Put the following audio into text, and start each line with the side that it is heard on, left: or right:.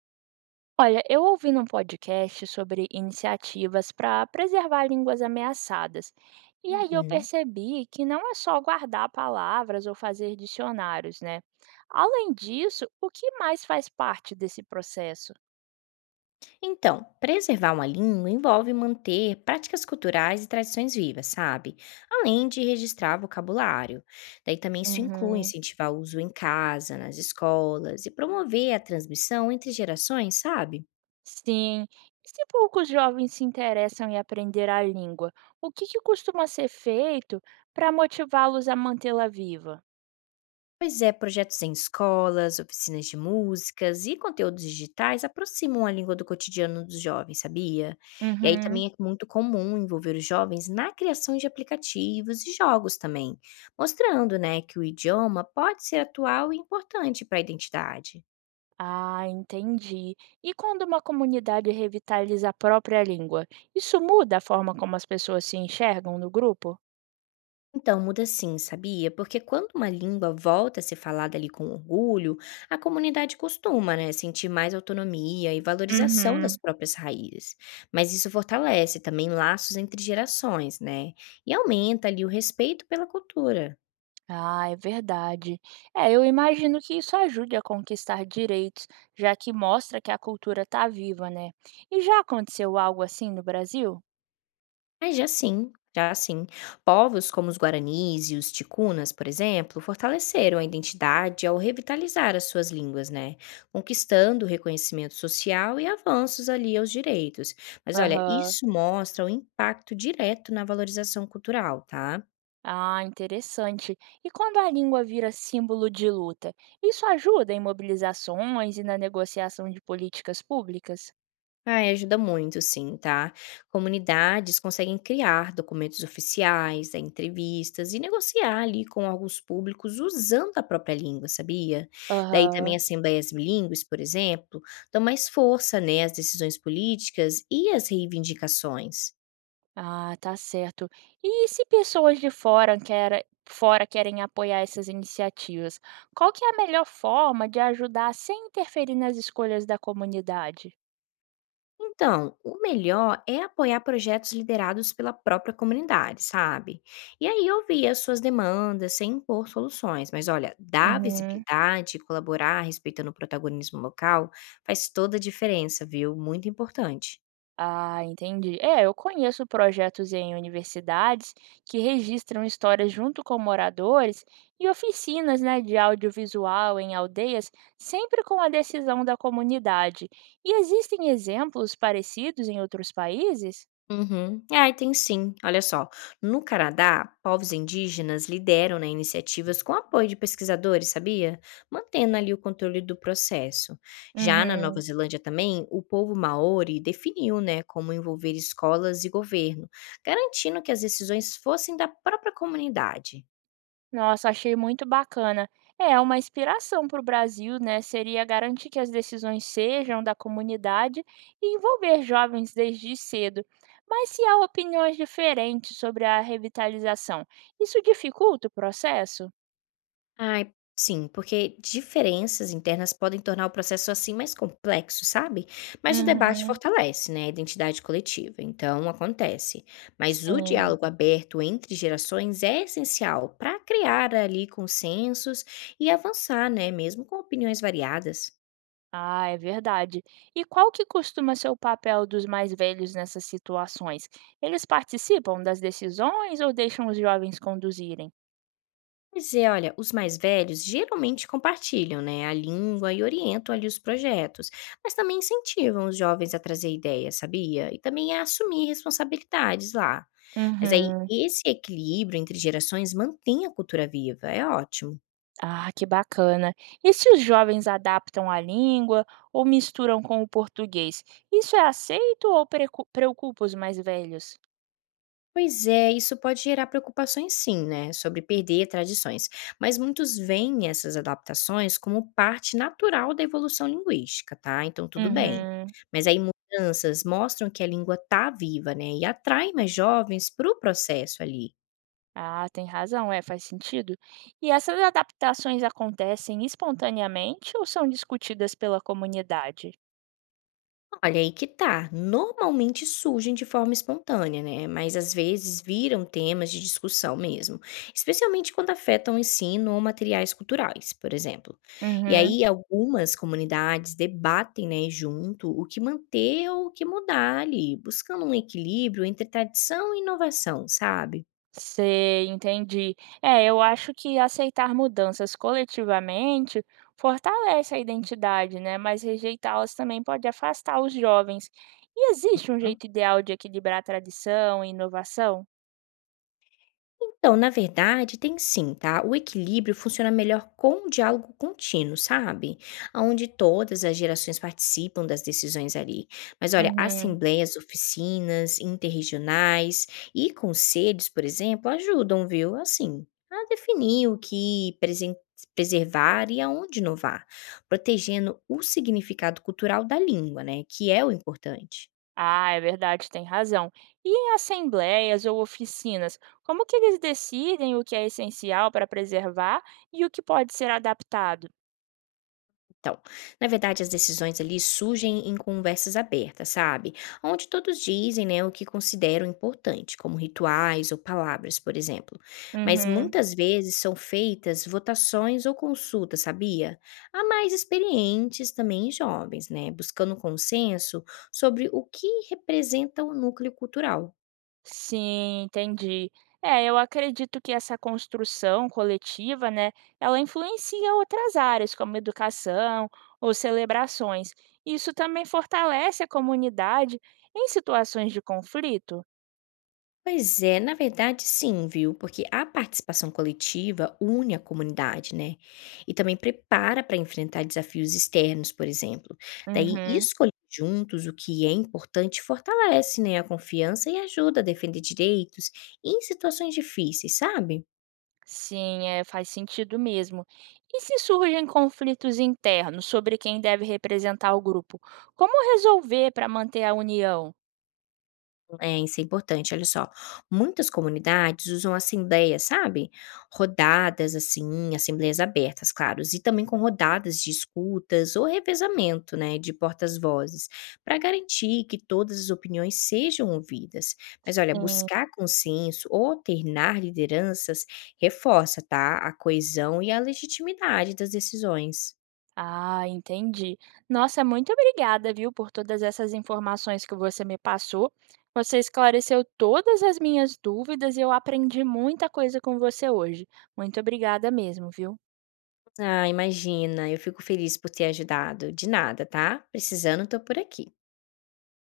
right: Olha, eu ouvi num podcast sobre iniciativas para preservar línguas ameaçadas. E aí eu
left: Uhum.
right: percebi que não é só guardar palavras ou fazer dicionários, né? Além disso, o que mais faz parte desse processo?
left: Então, preservar uma língua envolve manter práticas culturais e tradições vivas, sabe? Além de registrar vocabulário. Daí também isso inclui
right: Uhum.
left: incentivar o uso em casa, nas escolas e promover a transmissão entre gerações, sabe?
right: Sim. E se poucos jovens se interessam em aprender a língua, o que que costuma ser feito para motivá-los a mantê-la viva?
left: Pois é, projetos em escolas, oficinas de músicas e conteúdos digitais aproximam a língua do cotidiano dos jovens, sabia? E aí
right: Uhum.
left: também é muito comum envolver os jovens na criação de aplicativos e jogos também, mostrando, né, que o idioma pode ser atual e importante para a identidade.
right: Ah, entendi. E quando uma comunidade revitaliza a própria língua, isso muda a forma como as pessoas se enxergam no grupo?
left: Então, muda sim, sabia? Porque quando uma língua volta a ser falada ali com orgulho, a comunidade costuma, né, sentir mais autonomia e valorização das
right: Uhum.
left: próprias raízes. Mas isso fortalece também laços entre gerações, né? E aumenta ali o respeito pela cultura.
right: Ah, é verdade. É, eu imagino que isso ajude a conquistar direitos, já que mostra que a cultura está viva, né? E já aconteceu algo assim no Brasil?
left: Mas já sim, já sim. Povos como os guaranis e os ticunas, por exemplo, fortaleceram a identidade ao revitalizar as suas línguas, né? Conquistando o reconhecimento social e avanços ali aos direitos. Mas olha,
right: Aham.
left: isso mostra o impacto direto na valorização cultural, tá?
right: Ah, interessante. E quando a língua vira símbolo de luta, isso ajuda em mobilizações e na negociação de políticas públicas?
left: Ai, ajuda muito sim, tá? Comunidades conseguem criar documentos oficiais, dar entrevistas e negociar ali com alguns públicos usando a própria língua, sabia? Daí também
right: Aham.
left: assembleias bilíngues, por exemplo, dão mais força, né, às decisões políticas e às reivindicações.
right: Ah, tá certo. E se pessoas de fora querem, apoiar essas iniciativas, qual que é a melhor forma de ajudar sem interferir nas escolhas da comunidade?
left: Então, o melhor é apoiar projetos liderados pela própria comunidade, sabe? E aí ouvir as suas demandas sem impor soluções, mas olha, dar
right: Uhum.
left: visibilidade e colaborar respeitando o protagonismo local faz toda a diferença, viu? Muito importante.
right: Ah, entendi. É, eu conheço projetos em universidades que registram histórias junto com moradores e oficinas, né, de audiovisual em aldeias, sempre com a decisão da comunidade. E existem exemplos parecidos em outros países?
left: Uhum. Ai, tem sim. Olha só, no Canadá, povos indígenas lideram, né, iniciativas com apoio de pesquisadores, sabia? Mantendo ali o controle do processo. Já na Nova
right: Uhum.
left: Zelândia também, o povo maori definiu, né, como envolver escolas e governo, garantindo que as decisões fossem da própria comunidade.
right: Nossa, achei muito bacana. É uma inspiração para o Brasil, né? Seria garantir que as decisões sejam da comunidade e envolver jovens desde cedo. Mas se há opiniões diferentes sobre a revitalização, isso dificulta o processo?
left: Ai, sim, porque diferenças internas podem tornar o processo assim mais complexo, sabe? Mas o debate
right: Uhum,
left: fortalece, né, a identidade coletiva, então acontece. Mas o
right: sim.
left: diálogo aberto entre gerações é essencial para criar ali consensos e avançar, né, mesmo com opiniões variadas.
right: Ah, é verdade. E qual que costuma ser o papel dos mais velhos nessas situações? Eles participam das decisões ou deixam os jovens conduzirem?
left: Mas é, olha, os mais velhos geralmente compartilham, né, a língua e orientam ali os projetos, mas também incentivam os jovens a trazer ideias, sabia? E também a assumir responsabilidades lá. Mas aí
right: Uhum.
left: esse equilíbrio entre gerações mantém a cultura viva, é ótimo.
right: Ah, que bacana. E se os jovens adaptam a língua ou misturam com o português, isso é aceito ou preocupa os mais velhos?
left: Pois é, isso pode gerar preocupações sim, né, sobre perder tradições, mas muitos veem essas adaptações como parte natural da evolução linguística, tá? Então tudo bem.
right: Uhum.
left: Mas aí mudanças mostram que a língua tá viva, né, e atrai mais jovens para o processo ali.
right: Ah, tem razão, é, faz sentido. E essas adaptações acontecem espontaneamente ou são discutidas pela comunidade?
left: Olha, aí que tá. Normalmente surgem de forma espontânea, né? Mas às vezes viram temas de discussão mesmo, especialmente quando afetam o ensino ou materiais culturais, por exemplo. E
right: Uhum.
left: aí algumas comunidades debatem, né, junto o que manter ou o que mudar ali, buscando um equilíbrio entre tradição e inovação, sabe?
right: Sei, entendi. É, eu acho que aceitar mudanças coletivamente fortalece a identidade, né? Mas rejeitá-las também pode afastar os jovens. E existe um jeito ideal de equilibrar tradição e inovação?
left: Então, na verdade, tem sim, tá? O equilíbrio funciona melhor com o diálogo contínuo, sabe? Onde todas as gerações participam das decisões ali. Mas olha,
right: Uhum.
left: assembleias, oficinas, interregionais e conselhos, por exemplo, ajudam, viu? Assim, a definir o que preservar e aonde inovar, protegendo o significado cultural da língua, né? Que é o importante.
right: Ah, é verdade, tem razão. E em assembleias ou oficinas, como que eles decidem o que é essencial para preservar e o que pode ser adaptado?
left: Então, na verdade, as decisões ali surgem em conversas abertas, sabe? Onde todos dizem, né, o que consideram importante, como rituais ou palavras, por exemplo. Mas
right: Uhum.
left: muitas vezes são feitas votações ou consultas, sabia? Há mais experientes também jovens, né, buscando consenso sobre o que representa o núcleo cultural.
right: Sim, entendi. É, eu acredito que essa construção coletiva, né, ela influencia outras áreas, como educação ou celebrações. Isso também fortalece a comunidade em situações de conflito?
left: Pois é, na verdade sim, viu? Porque a participação coletiva une a comunidade, né? E também prepara para enfrentar desafios externos, por exemplo. Daí,
right: Uhum.
left: escolher juntos o que é importante fortalece, né, a confiança e ajuda a defender direitos em situações difíceis, sabe?
right: Sim, é, faz sentido mesmo. E se surgem conflitos internos sobre quem deve representar o grupo, como resolver para manter a união?
left: É, isso é importante, olha só. Muitas comunidades usam assembleias, sabe? Rodadas, assim, assembleias abertas, claro, e também com rodadas de escutas ou revezamento, né, de portas-vozes, para garantir que todas as opiniões sejam ouvidas. Mas olha, buscar consenso ou alternar lideranças reforça, tá? A coesão e a legitimidade das decisões.
right: Ah, entendi. Nossa, muito obrigada, viu, por todas essas informações que você me passou. Você esclareceu todas as minhas dúvidas e eu aprendi muita coisa com você hoje. Muito obrigada mesmo, viu?
left: Ah, imagina, eu fico feliz por ter ajudado. De nada, tá? Precisando, tô por aqui.